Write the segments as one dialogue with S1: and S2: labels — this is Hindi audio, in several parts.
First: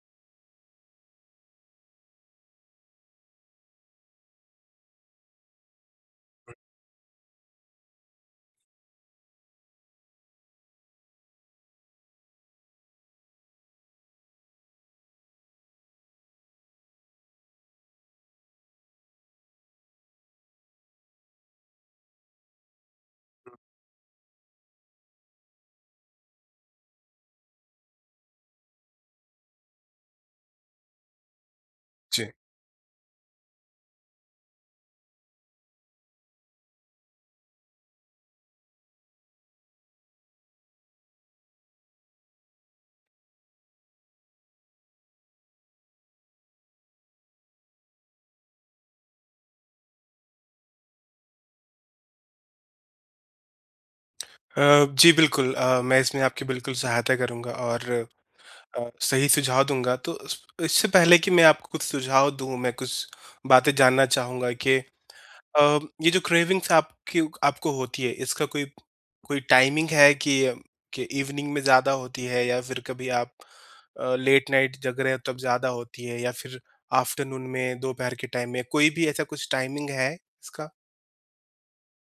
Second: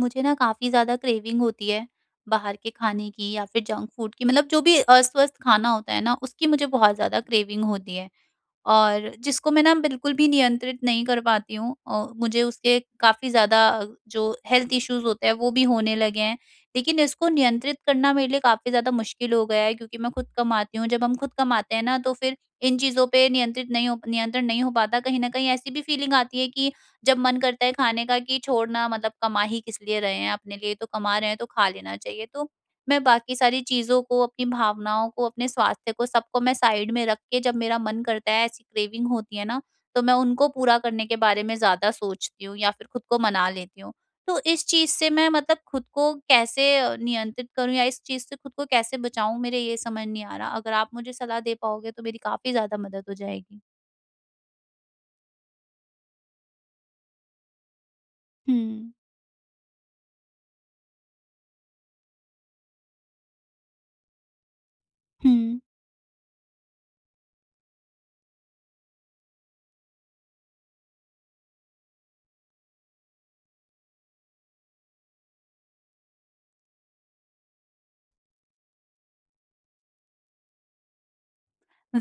S1: मुझे ना काफ़ी ज़्यादा क्रेविंग होती है बाहर के खाने की या फिर जंक फूड की मतलब जो भी अस्वस्थ खाना होता है ना उसकी मुझे बहुत ज़्यादा क्रेविंग होती है। और जिसको मैं ना बिल्कुल भी नियंत्रित नहीं कर पाती हूँ और मुझे उसके काफ़ी ज़्यादा जो हेल्थ इश्यूज़ होते हैं वो भी होने लगे हैं। लेकिन इसको नियंत्रित करना मेरे लिए काफ़ी ज़्यादा मुश्किल हो गया है क्योंकि मैं खुद कमाती हूँ। जब हम खुद कमाते हैं ना तो फिर इन चीज़ों पे नियंत्रित नहीं हो नियंत्रण नहीं हो पाता। कहीं न कहीं ऐसी भी फीलिंग आती है कि जब मन करता है खाने का कि छोड़ना मतलब कमा ही किस लिए रहे हैं, अपने लिए तो कमा रहे हैं तो खा लेना चाहिए।
S2: जी।
S1: तो मैं बाकी सारी चीज़ों को, अपनी भावनाओं को, अपने स्वास्थ्य को, सबको मैं साइड में रख के जब मेरा मन करता है, ऐसी क्रेविंग होती है ना, तो मैं उनको पूरा करने के बारे में ज़्यादा सोचती हूँ या फिर खुद को मना लेती हूँ। तो इस चीज़ से मैं मतलब खुद को कैसे नियंत्रित करूँ या इस चीज़ से खुद को कैसे बचाऊँ, मेरे ये समझ नहीं आ रहा। अगर आप मुझे सलाह दे पाओगे तो मेरी काफ़ी ज़्यादा मदद हो जाएगी।
S2: जी बिल्कुल मैं इसमें आपकी बिल्कुल सहायता करूँगा और
S1: हुँ।
S2: सही सुझाव दूँगा। तो इस इससे पहले कि मैं आपको कुछ सुझाव दूँ, मैं कुछ बातें जानना चाहूँगा कि
S1: हुँ।
S2: ये जो क्रेविंग्स आपकी आपको होती है, इसका कोई कोई टाइमिंग है कि कि इवनिंग में ज़्यादा होती है या फिर कभी आप लेट नाइट जग रहे हो तब ज़्यादा होती है या फिर आफ्टरनून में, दोपहर के टाइम में, कोई भी ऐसा कुछ टाइमिंग है इसका?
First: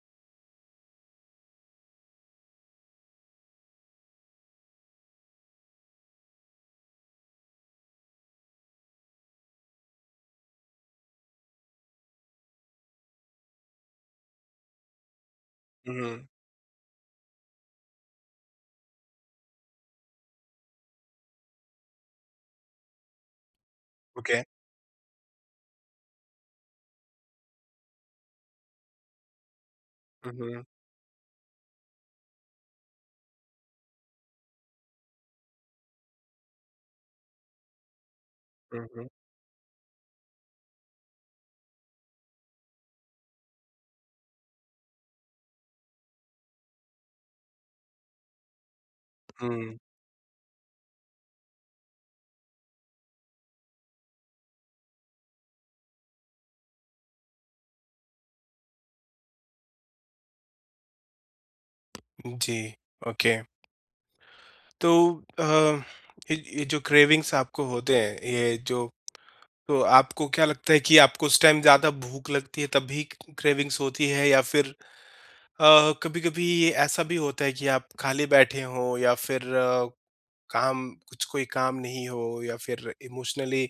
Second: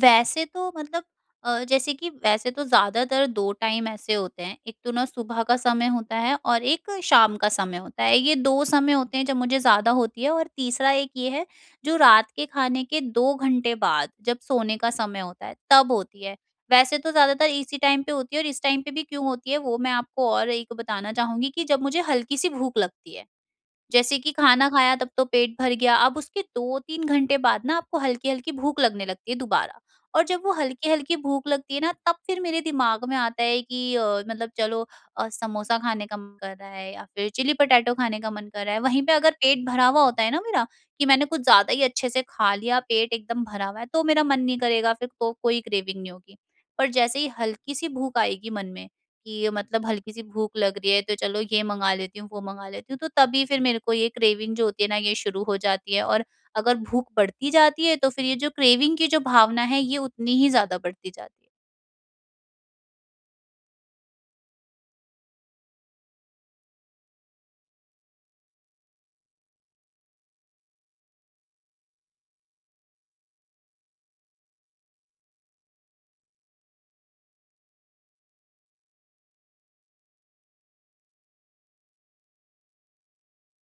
S1: वैसे तो मतलब जैसे कि वैसे तो ज़्यादातर 2 टाइम ऐसे होते हैं, एक तो ना सुबह का समय होता है और एक शाम का समय होता है। ये 2 समय होते हैं जब मुझे ज़्यादा होती है और तीसरा एक ये है जो रात के खाने के 2 घंटे बाद जब सोने का समय होता है, तब
S2: हुँ,
S1: होती
S2: हुँ,
S1: है। वैसे तो ज़्यादातर इसी टाइम पे होती है और इस टाइम पे भी क्यों होती है वो मैं आपको और एक बताना चाहूँगी कि जब मुझे हल्की-सी भूख लगती है। जैसे कि
S2: ओके।
S1: खाना खाया तब तो पेट भर गया, अब उसके 2-3 घंटे बाद ना आपको हल्की-हल्की भूख लगने लगती है दोबारा। और जब वो
S2: हुँ,
S1: हल्की-हल्की भूख लगती है ना तब फिर मेरे दिमाग में आता है कि मतलब चलो समोसा खाने का मन कर रहा है या फिर चिली पटाटो खाने का मन कर रहा है।
S2: हुँ,
S1: वहीं
S2: हुँ,
S1: पे अगर पेट भरा हुआ होता है ना मेरा, कि मैंने कुछ ज़्यादा ही अच्छे से खा लिया, पेट एकदम भरा हुआ है, तो मेरा मन नहीं करेगा, फिर तो कोई क्रेविंग नहीं होगी। पर जैसे ही हल्की-सी भूख आएगी मन में कि मतलब हल्की सी भूख लग रही है, तो चलो ये मंगा लेती हूँ, वो मंगा लेती हूँ, तो तभी फिर मेरे को ये क्रेविंग जो होती है ना ये शुरू हो जाती है, और अगर भूख बढ़ती जाती है तो फिर ये जो क्रेविंग की जो भावना है ये उतनी ही ज़्यादा बढ़ती जाती है।
S2: हुँ, जी, ओके। तो अ, ये जो क्रेविंग्स आपको होते हैं, ये जो तो आपको क्या लगता है कि आपको उस टाइम ज़्यादा भूख लगती है तभी क्रेविंग्स होती है या फिर कभी-कभी ये ऐसा भी होता है कि आप खाली बैठे हों या फिर काम कुछ कोई काम नहीं हो या फिर इमोशनली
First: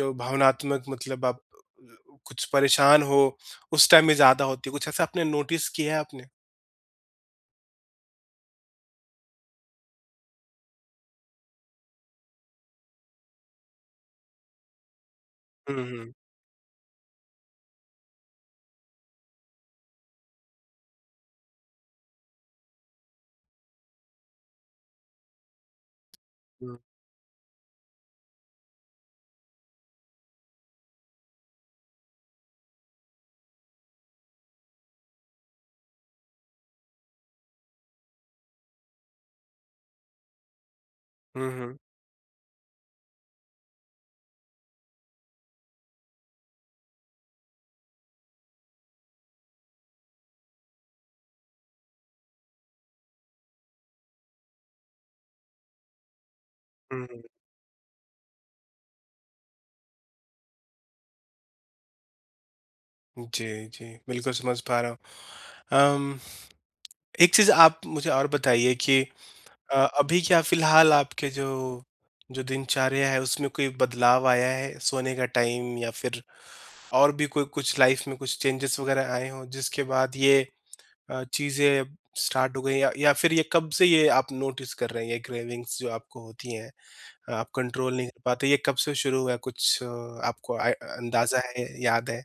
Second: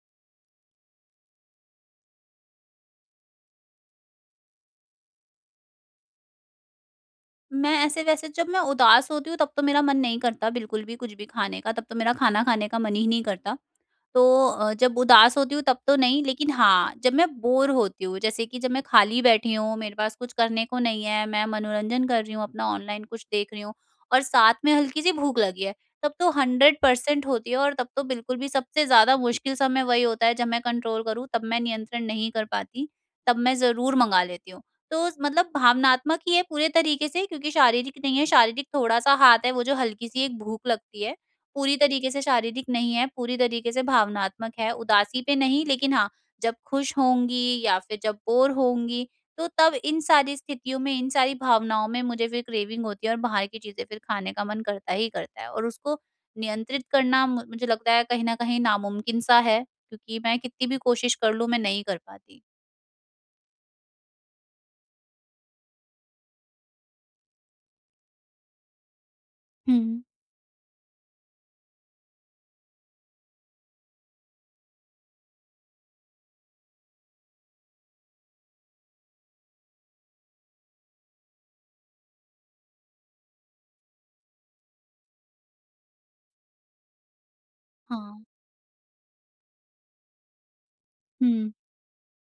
S2: जो भावनात्मक मतलब आप कुछ परेशान हो, उस टाइम में ज़्यादा होती है, कुछ ऐसा आपने नोटिस किया है आपने?
S1: मैं ऐसे वैसे जब मैं उदास होती हूँ तब तो मेरा मन नहीं करता बिल्कुल भी कुछ भी खाने का, तब तो मेरा खाना खाने का मन ही नहीं करता। तो जब उदास होती हूँ
S2: हुँ,
S1: तब तो
S2: हुँ,
S1: नहीं, लेकिन हाँ, जब मैं बोर होती हूँ, जैसे कि जब मैं खाली बैठी हूँ, मेरे पास कुछ करने को नहीं है, मैं मनोरंजन कर रही हूँ, अपना ऑनलाइन कुछ देख रही हूँ और साथ में हल्की-सी भूख लगी है, तब तो
S2: हुँ,
S1: 100% होती है और तब तो बिल्कुल भी सबसे ज़्यादा मुश्किल समय वही होता है, जब मैं कंट्रोल करूँ, तब मैं नियंत्रण नहीं कर पाती, तब मैं ज़रूर मंगा लेती हूँ। तो मतलब भावनात्मक ही है पूरे तरीके से, क्योंकि शारीरिक नहीं है, शारीरिक थोड़ा-सा हाथ है, वो जो हल्की-सी एक भूख लगती है।
S2: हुँ, हुँ,
S1: पूरी तरीके से शारीरिक नहीं है, पूरी तरीके से भावनात्मक है, उदासी पे नहीं, लेकिन हाँ, जब खुश होंगी या फिर जब बोर होंगी, तो तब इन सारी स्थितियों में, इन सारी भावनाओं में मुझे फिर क्रेविंग होती है और बाहर की चीज़ें फिर खाने का मन करता ही करता है, और उसको नियंत्रित
S2: हुँ, हुँ।
S1: करना मु मुझे लगता है कहीं न कहीं नामुमकिन सा है, क्योंकि मैं कितनी भी कोशिश कर लूँ, मैं नहीं कर पाती।
S2: जी, जी, बिल्कुल समझ पा रहा हूँ। अम, एक चीज़ आप मुझे और बताइए कि
S1: हुँ।
S2: अभी क्या फ़िलहाल आपके जो जो दिनचर्या है उसमें कोई बदलाव आया है? सोने का टाइम या फिर और भी कोई कुछ लाइफ़ में कुछ चेंजेस वग़ैरह आए हों जिसके बाद ये चीज़ें स्टार्ट हो गई या फिर ये कब से ये आप नोटिस कर रहे हैं ये क्रेविंग्स जो आपको होती हैं? आप कंट्रोल नहीं कर
S1: हाँ।
S2: पाते। ये कब से शुरू हुआ? आपको आई अंदाज़ा
S1: हुँ।
S2: है, याद है?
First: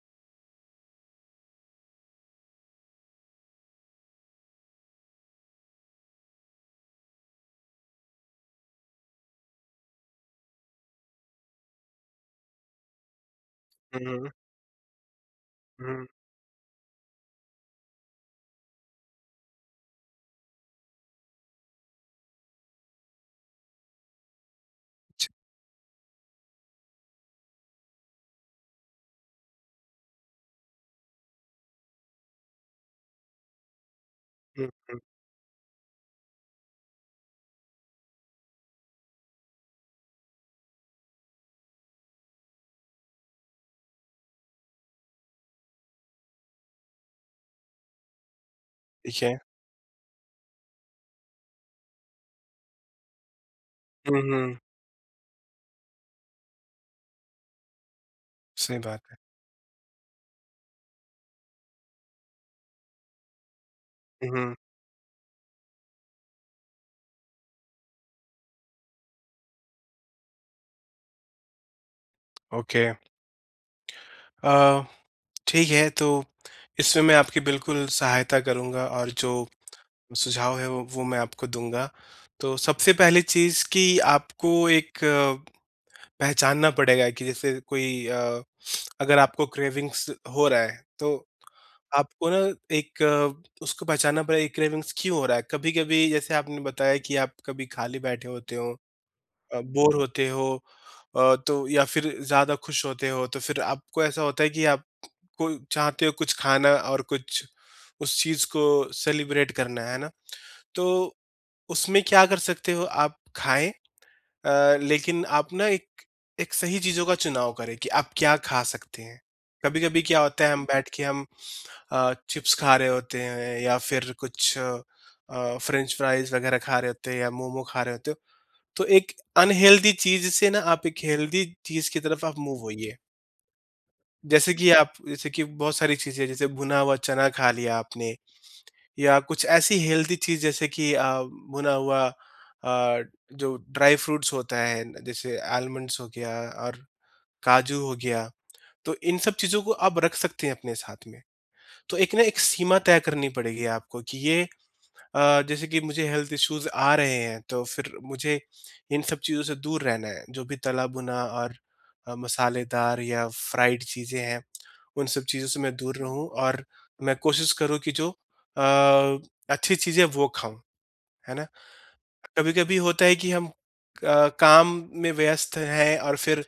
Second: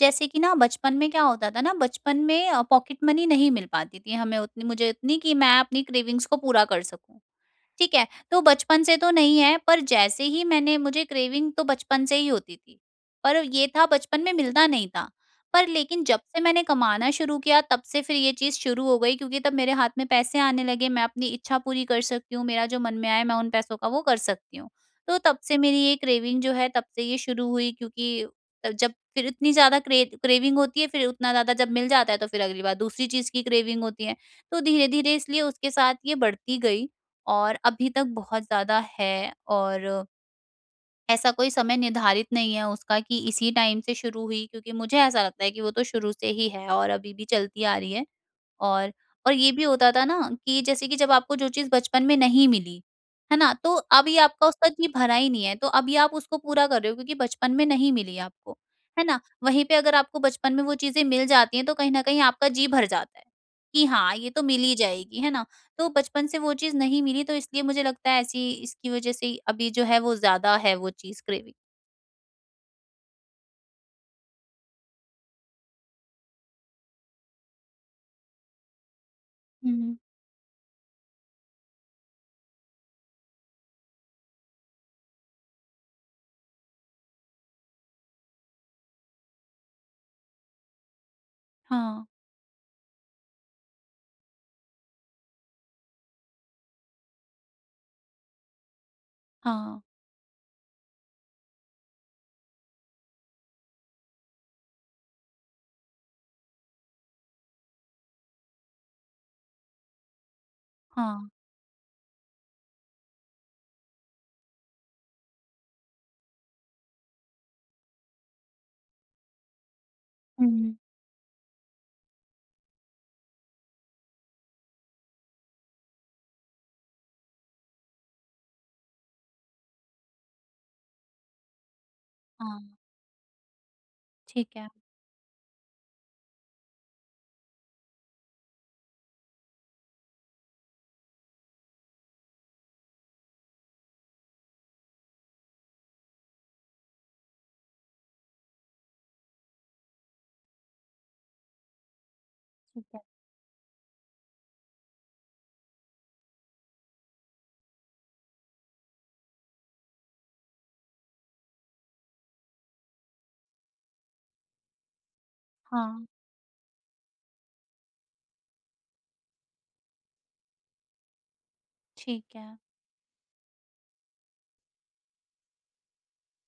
S1: जैसे कि ना बचपन में क्या होता था, ना बचपन में पॉकेट मनी नहीं मिल पाती थी, हमें उतनी मुझे उतनी, कि मैं अपनी क्रेविंग्स को पूरा कर सकूं। ठीक है, तो बचपन से तो नहीं है, पर जैसे ही मैंने मुझे क्रेविंग तो बचपन से ही होती थी, पर ये था बचपन में मिलता नहीं था। पर लेकिन जब से मैंने कमाना शुरू किया तब से फिर ये चीज़ शुरू हो गई, क्योंकि तब मेरे हाथ में पैसे आने लगे, मैं अपनी इच्छा पूरी कर सकती हूँ, मेरा जो मन में आए मैं उन पैसों का वो कर सकती हूँ। तो तब से मेरी ये क्रेविंग जो है तब से ये शुरू हुई, क्योंकि जब फिर इतनी ज़्यादा क्रेविंग होती है, फिर उतना ज़्यादा जब मिल जाता है, तो फिर अगली बार दूसरी चीज़ की क्रेविंग होती है। तो धीरे-धीरे इसलिए उसके साथ ये बढ़ती गई। और अभी तक बहुत ज़्यादा है, और ऐसा कोई समय निर्धारित नहीं है उसका कि इसी टाइम से शुरू हुई, क्योंकि मुझे ऐसा लगता है कि वो तो शुरू से ही है और अभी भी चलती आ रही है। और
S2: ठीक
S1: और
S2: है।
S1: ये भी होता था ना, कि जैसे कि जब आपको जो चीज़ बचपन में नहीं मिली, है ना? तो अभी
S2: हुँ,
S1: आपका
S2: हुँ।
S1: उसका जी भरा ही नहीं है, तो अभी आप उसको पूरा कर रहे हो, क्योंकि बचपन में नहीं मिली आपको,
S2: सही बात
S1: है
S2: है।
S1: ना? वहीं पे अगर आपको बचपन में वो चीज़ें मिल जाती हैं, तो कहीं न कहीं आपका जी भर जाता है, कि हाँ,
S2: हुँ,
S1: ये तो
S2: हुँ।
S1: मिल ही जाएगी, है ना? तो बचपन से वो चीज़ नहीं मिली, तो इसलिए मुझे लगता है ऐसी इसकी वज़ह से ही अभी जो है वो ज़्यादा है, वो चीज़ क्रेविंग।
S2: ओके। अ, ठीक है, तो इसमें मैं आपकी बिल्कुल सहायता करूँगा और जो
S1: हुँ।
S2: सुझाव है वो मैं आपको दूँगा। तो सबसे पहली चीज़ कि आपको पहचानना पड़ेगा कि जैसे अगर आपको क्रेविंग्स हो रहा है, तो
S1: हाँ,
S2: आपको ना उसको पहचानना पड़ेगा क्रेविंग्स क्यों हो रहा है? कभी-कभी जैसे आपने बताया कि आप कभी खाली बैठे होते हो
S1: हाँ,
S2: बोर होते हो तो या फिर ज़्यादा खुश होते हो, तो फिर आपको ऐसा होता है कि आपको चाहते हो कुछ खाना और कुछ उस चीज़ को सेलिब्रेट करना, है ना? तो
S1: हाँ,
S2: उसमें क्या कर सकते हो आप खाएँ लेकिन आप ना एक एक सही चीज़ों का चुनाव करें कि आप क्या खा सकते हैं। कभी-कभी क्या होता है हम
S1: हुँ।
S2: बैठ के हम चिप्स खा रहे होते हैं या फिर कुछ फ्रेंच फ्राइज़ वग़ैरह खा रहे होते हैं या मोमो खा रहे होते हो। तो एक अनहेल्दी चीज़ से ना आप एक हेल्दी चीज़ की तरफ आप
S1: हाँ,
S2: मूव होइए।
S1: ठीक है,
S2: जैसे कि बहुत सारी चीज़ें जैसे भुना हुआ चना खा लिया आपने या कुछ ऐसी हेल्दी चीज़ जैसे कि भुना हुआ अ, जो ड्राई फ्रूट्स होता है न, जैसे आलमंड्स हो गया और काजू हो गया तो इन सब चीज़ों को आप रख सकते हैं अपने साथ में। तो एक ना एक सीमा
S1: ठीक
S2: तय
S1: है।
S2: करनी पड़ेगी आपको कि जैसे कि मुझे हेल्थ इश्यूज़ आ रहे हैं तो फिर मुझे इन सब चीज़ों से दूर रहना है। जो भी तला भुना और मसालेदार या फ्राइड चीज़ें हैं उन सब चीज़ों से मैं दूर
S1: हाँ,
S2: रहूँ और मैं कोशिश करूँ कि जो अ, अच्छी चीज़ें वो खाऊँ, है ना?
S1: ठीक है।
S2: कभी-कभी होता है कि हम काम में व्यस्त हैं और फिर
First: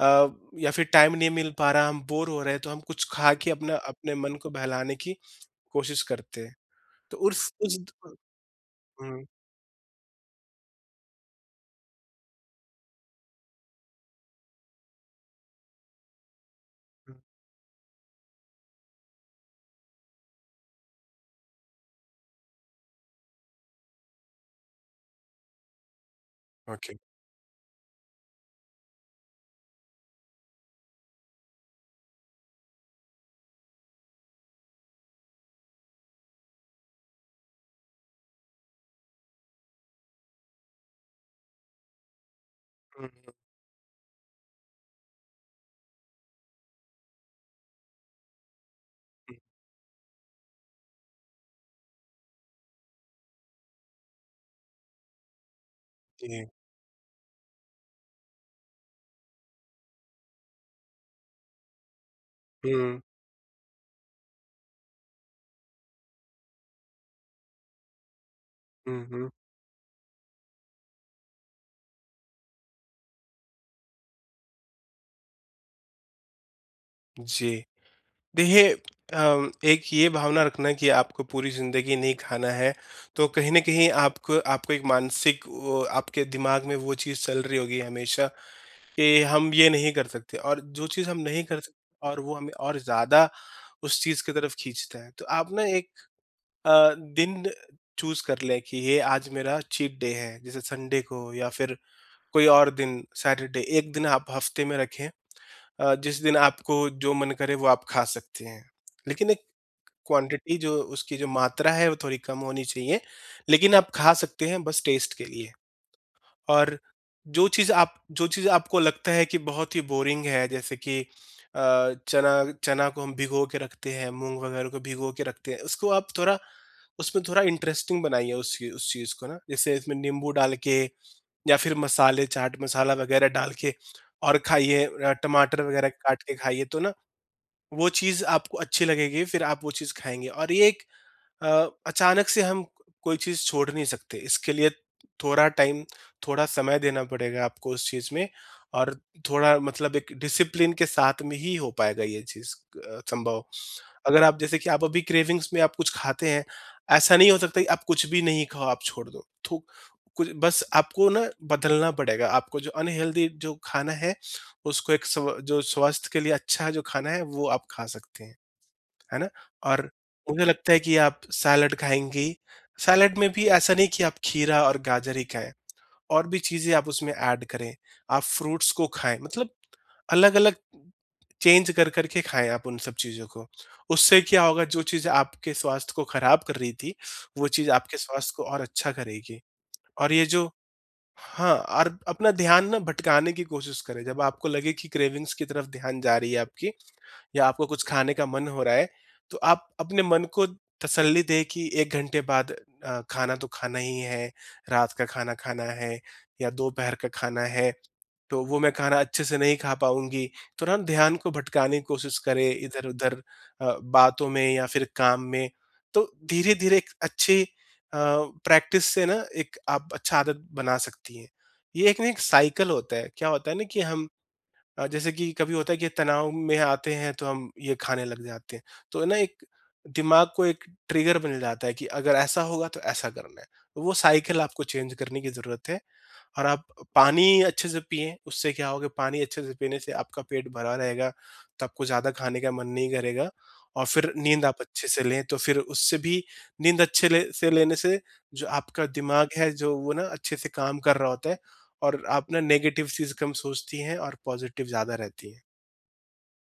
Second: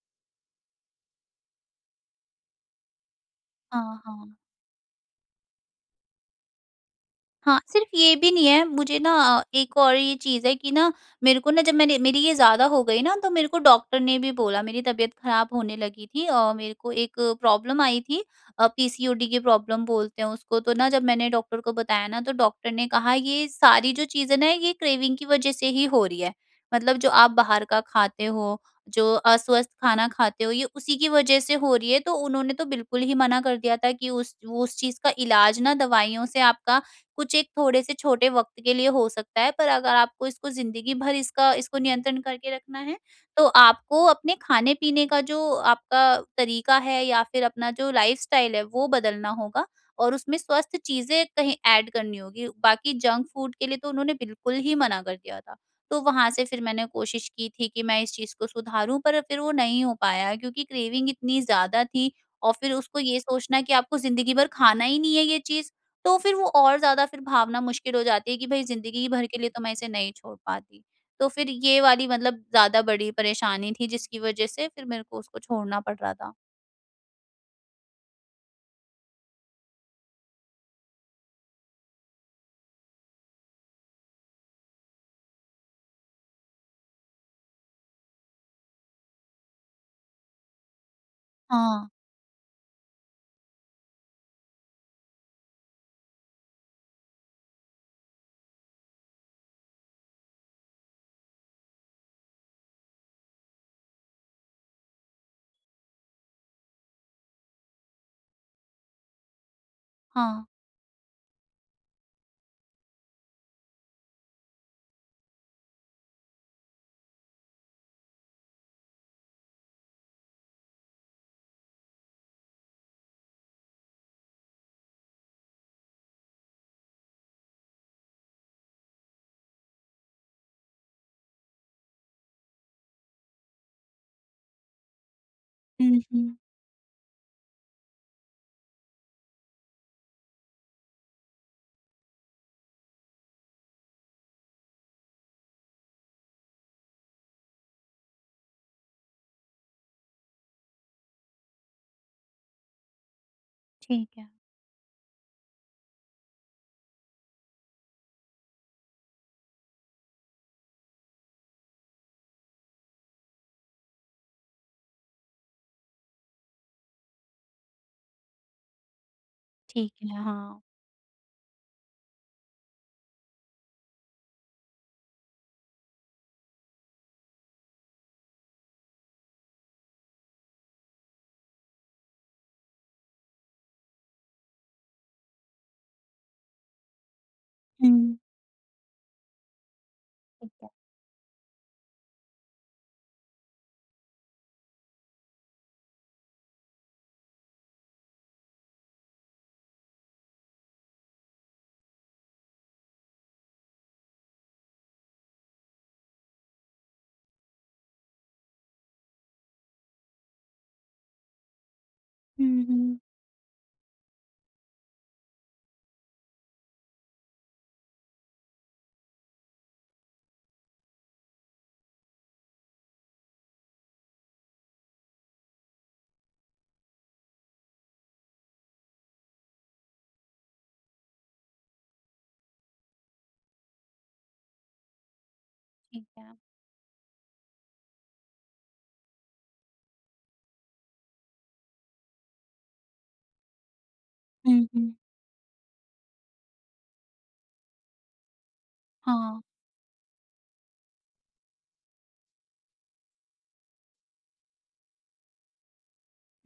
S2: अ, या फिर टाइम नहीं मिल पा रहा, हम बोर हो रहे हैं, तो हम कुछ खा के अपना
S1: हाँ,
S2: अपने मन
S1: हाँ।
S2: को बहलाने की कोशिश करते हैं। तो उस
S1: हाँ, सिर्फ़ ये भी नहीं है, मुझे ना
S2: हुँ,
S1: एक और ये चीज़ है कि ना, मेरे को ना जब मैंने मेरी ये ज़्यादा हो गई ना, तो मेरे को डॉक्टर ने भी बोला, मेरी तबीयत ख़राब होने लगी थी और मेरे को एक
S2: हुँ,
S1: प्रॉब्लम आई थी, पीसीओडी की प्रॉब्लम बोलते हैं उसको। तो ना जब मैंने डॉक्टर को बताया ना, तो डॉक्टर ने कहा ये सारी जो चीज़ें ना ये क्रेविंग की वज़ह से ही हो रही है।
S2: ओके।
S1: मतलब जो आप बाहर का खाते हो, जो अस्वस्थ खाना खाते हो, ये उसी की वज़ह से हो रही है। तो उन्होंने तो बिल्कुल ही मना कर दिया था कि उस चीज़ का इलाज ना दवाइयों से आपका कुछ एक थोड़े-से छोटे वक़्त के लिए हो सकता है, पर अगर आपको इसको ज़िंदगी भर इसका इसको नियंत्रण करके रखना है,
S2: हुँ, हुँ,
S1: तो आपको अपने खाने-पीने का जो आपका तरीका है, या फिर अपना जो लाइफ़स्टाइल है, वो बदलना
S2: हुँ,
S1: होगा और उसमें स्वस्थ चीज़ें कहीं ऐड करनी होगी। बाकी जंक फ़ूड के लिए तो उन्होंने बिल्कुल ही मना कर दिया था। तो वहाँ से
S2: जी।
S1: फिर मैंने कोशिश की थी कि मैं इस चीज़ को सुधारूँ, पर फिर वो नहीं हो पाया क्योंकि क्रेविंग इतनी ज़्यादा थी, और फिर उसको
S2: हुँ,
S1: ये सोचना कि आपको ज़िंदगी भर खाना ही नहीं है ये चीज़, तो फिर वो और ज़्यादा फिर भावना मुश्किल हो जाती है कि भई
S2: हुँ,
S1: ज़िंदगी भर
S2: हुँ,
S1: के लिए तो मैं इसे नहीं छोड़ पाती। तो फिर ये वाली मतलब ज़्यादा बड़ी परेशानी थी, जिसकी वज़ह से फिर मेरे को उसको छोड़ना पड़ रहा था।
S2: जी। देखिए एक ये भावना रखना कि आपको पूरी ज़िंदगी नहीं खाना है, तो कहीं न कहीं आपको आपको एक मानसिक वो आपके दिमाग में वो चीज़ चल रही होगी हमेशा कि हम ये नहीं कर सकते और जो चीज़ हम नहीं कर
S1: हाँ,
S2: सकते और वो हमें और ज़्यादा उस चीज़ की तरफ खींचता है। तो आप ना एक दिन चूज़ कर लें कि ये आज मेरा चीट डे है, जैसे संडे को या फिर कोई और दिन सैटरडे, एक दिन आप हफ़्ते में रखें जिस दिन आपको जो मन करे वो आप खा सकते हैं। लेकिन एक
S1: हाँ।
S2: क्वांटिटी जो उसकी जो मात्रा है वो थोड़ी कम होनी चाहिए, लेकिन आप खा सकते हैं बस टेस्ट के लिए। और जो चीज़ आप जो चीज़ आपको लगता है कि बहुत ही बोरिंग है जैसे कि चना चना को हम भिगो के रखते हैं, मूँग वगैरह को भिगो के रखते हैं, उसको आप थोड़ा उसमें थोड़ा इंटरेस्टिंग बनाइए उस चीज़ को ना, जैसे इसमें नींबू डाल के या फिर मसाले चाट मसाला वगैरह डाल के और खाइए टमाटर वगैरह
S1: हुँ,
S2: काट के
S1: हुँ।
S2: खाइए तो ना वो चीज़ आपको अच्छी लगेगी, फिर आप वो चीज़ खाएँगे और अचानक से हम कोई चीज़ छोड़ नहीं सकते। इसके लिए थोड़ा टाइम, थोड़ा समय देना पड़ेगा आपको उस चीज़ में और थोड़ा मतलब एक डिसिप्लिन के साथ में ही हो पाएगा ये चीज़ संभव।
S1: ठीक
S2: अगर
S1: है,
S2: आप जैसे कि आप अभी क्रेविंग्स में आप कुछ खाते हैं, ऐसा नहीं हो सकता कि आप कुछ भी नहीं खाओ, आप छोड़ दो। थो कुछ बस आपको ना बदलना पड़ेगा। आपको जो अनहेल्दी जो खाना है, उसको एक स्व जो स्वास्थ्य के लिए अच्छा जो खाना है, वो आप खा सकते हैं। है ना? और
S1: ठीक है,
S2: मुझे
S1: हाँ।
S2: लगता है कि आप सैलड खाएँगी, सैलड में भी ऐसा नहीं कि आप खीरा और गाजर ही खाएँ, और भी चीज़ें आप उसमें ऐड करें, आप फ्रूट्स को खाएँ, मतलब अलग-अलग चेंज कर कर के खाएँ आप उन सब चीज़ों को। उससे क्या होगा जो चीज़ आपके स्वास्थ्य को खराब कर रही थी, वो चीज़ आपके
S1: हुँ।
S2: स्वास्थ्य को और अच्छा करेगी। और ये जो
S1: ठीक है।
S2: हाँ, और अपना ध्यान ना भटकाने की कोशिश करें, जब आपको लगे कि क्रेविंग्स की तरफ ध्यान जा रही है आपकी, या आपको कुछ खाने का मन हो रहा है, तो आप अपने मन को तसल्ली दें कि 1 घंटे बाद खाना तो खाना ही है, रात का खाना खाना है या दोपहर का खाना है, तो वो मैं खाना अच्छे से नहीं खा पाऊँगी। तुरंत ध्यान को भटकाने की कोशिश करें
S1: हुँ, हुँ।
S2: इधर-उधर बातों में या फिर काम में। तो धीरे-धीरे एक अच्छी प्रैक्टिस से ना एक आप अच्छा आदत बना सकती हैं। ये एक ना एक साइकिल होता है, क्या होता है ना कि हम जैसे कि कभी होता है कि तनाव में आते हैं तो हम ये खाने लग जाते हैं तो ना एक दिमाग को एक ट्रिगर मिल जाता है कि अगर ऐसा होगा तो ऐसा करना है तो वो साइकिल आपको चेंज करने की जरूरत है
S1: ठीक है।
S2: और आप पानी अच्छे से पिएँ, उससे क्या होगा पानी अच्छे से पीने से आपका पेट भरा रहेगा, तो आपको ज़्यादा खाने का मन नहीं करेगा और फिर नींद आप
S1: हुँ,
S2: अच्छे
S1: हुँ।
S2: से लें, तो फिर उससे भी नींद अच्छे ले से लेने से जो आपका दिमाग
S1: हाँ।
S2: है, जो वो ना अच्छे से काम कर रहा होता है और आप ना नेगेटिव चीज़ कम सोचती हैं और पॉज़िटिव ज़्यादा रहती हैं।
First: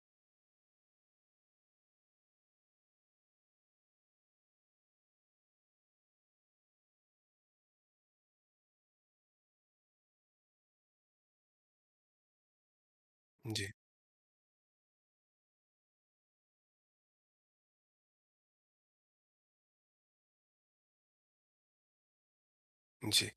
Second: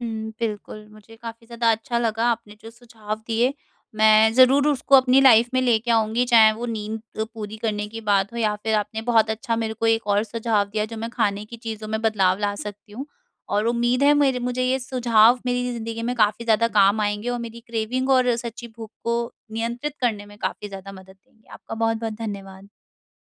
S1: हुँ, बिल्कुल, मुझे काफ़ी ज़्यादा अच्छा लगा आपने जो सुझाव दिए, मैं ज़रूर उसको अपनी लाइफ़ में लेके आऊँगी, चाहे वो नींद पूरी करने की बात हो या फिर आपने बहुत अच्छा मेरे को एक और सुझाव दिया जो मैं खाने की चीज़ों में बदलाव ला सकती हूँ। और
S2: जी,
S1: उम्मीद है मेरे मुझे ये सुझाव मेरी ज़िंदगी में काफ़ी ज़्यादा काम आएँगे और मेरी क्रेविंग और सच्ची भूख को नियंत्रित करने में काफ़ी ज़्यादा मदद देंगे। आपका बहुत-बहुत धन्यवाद।
S2: जी।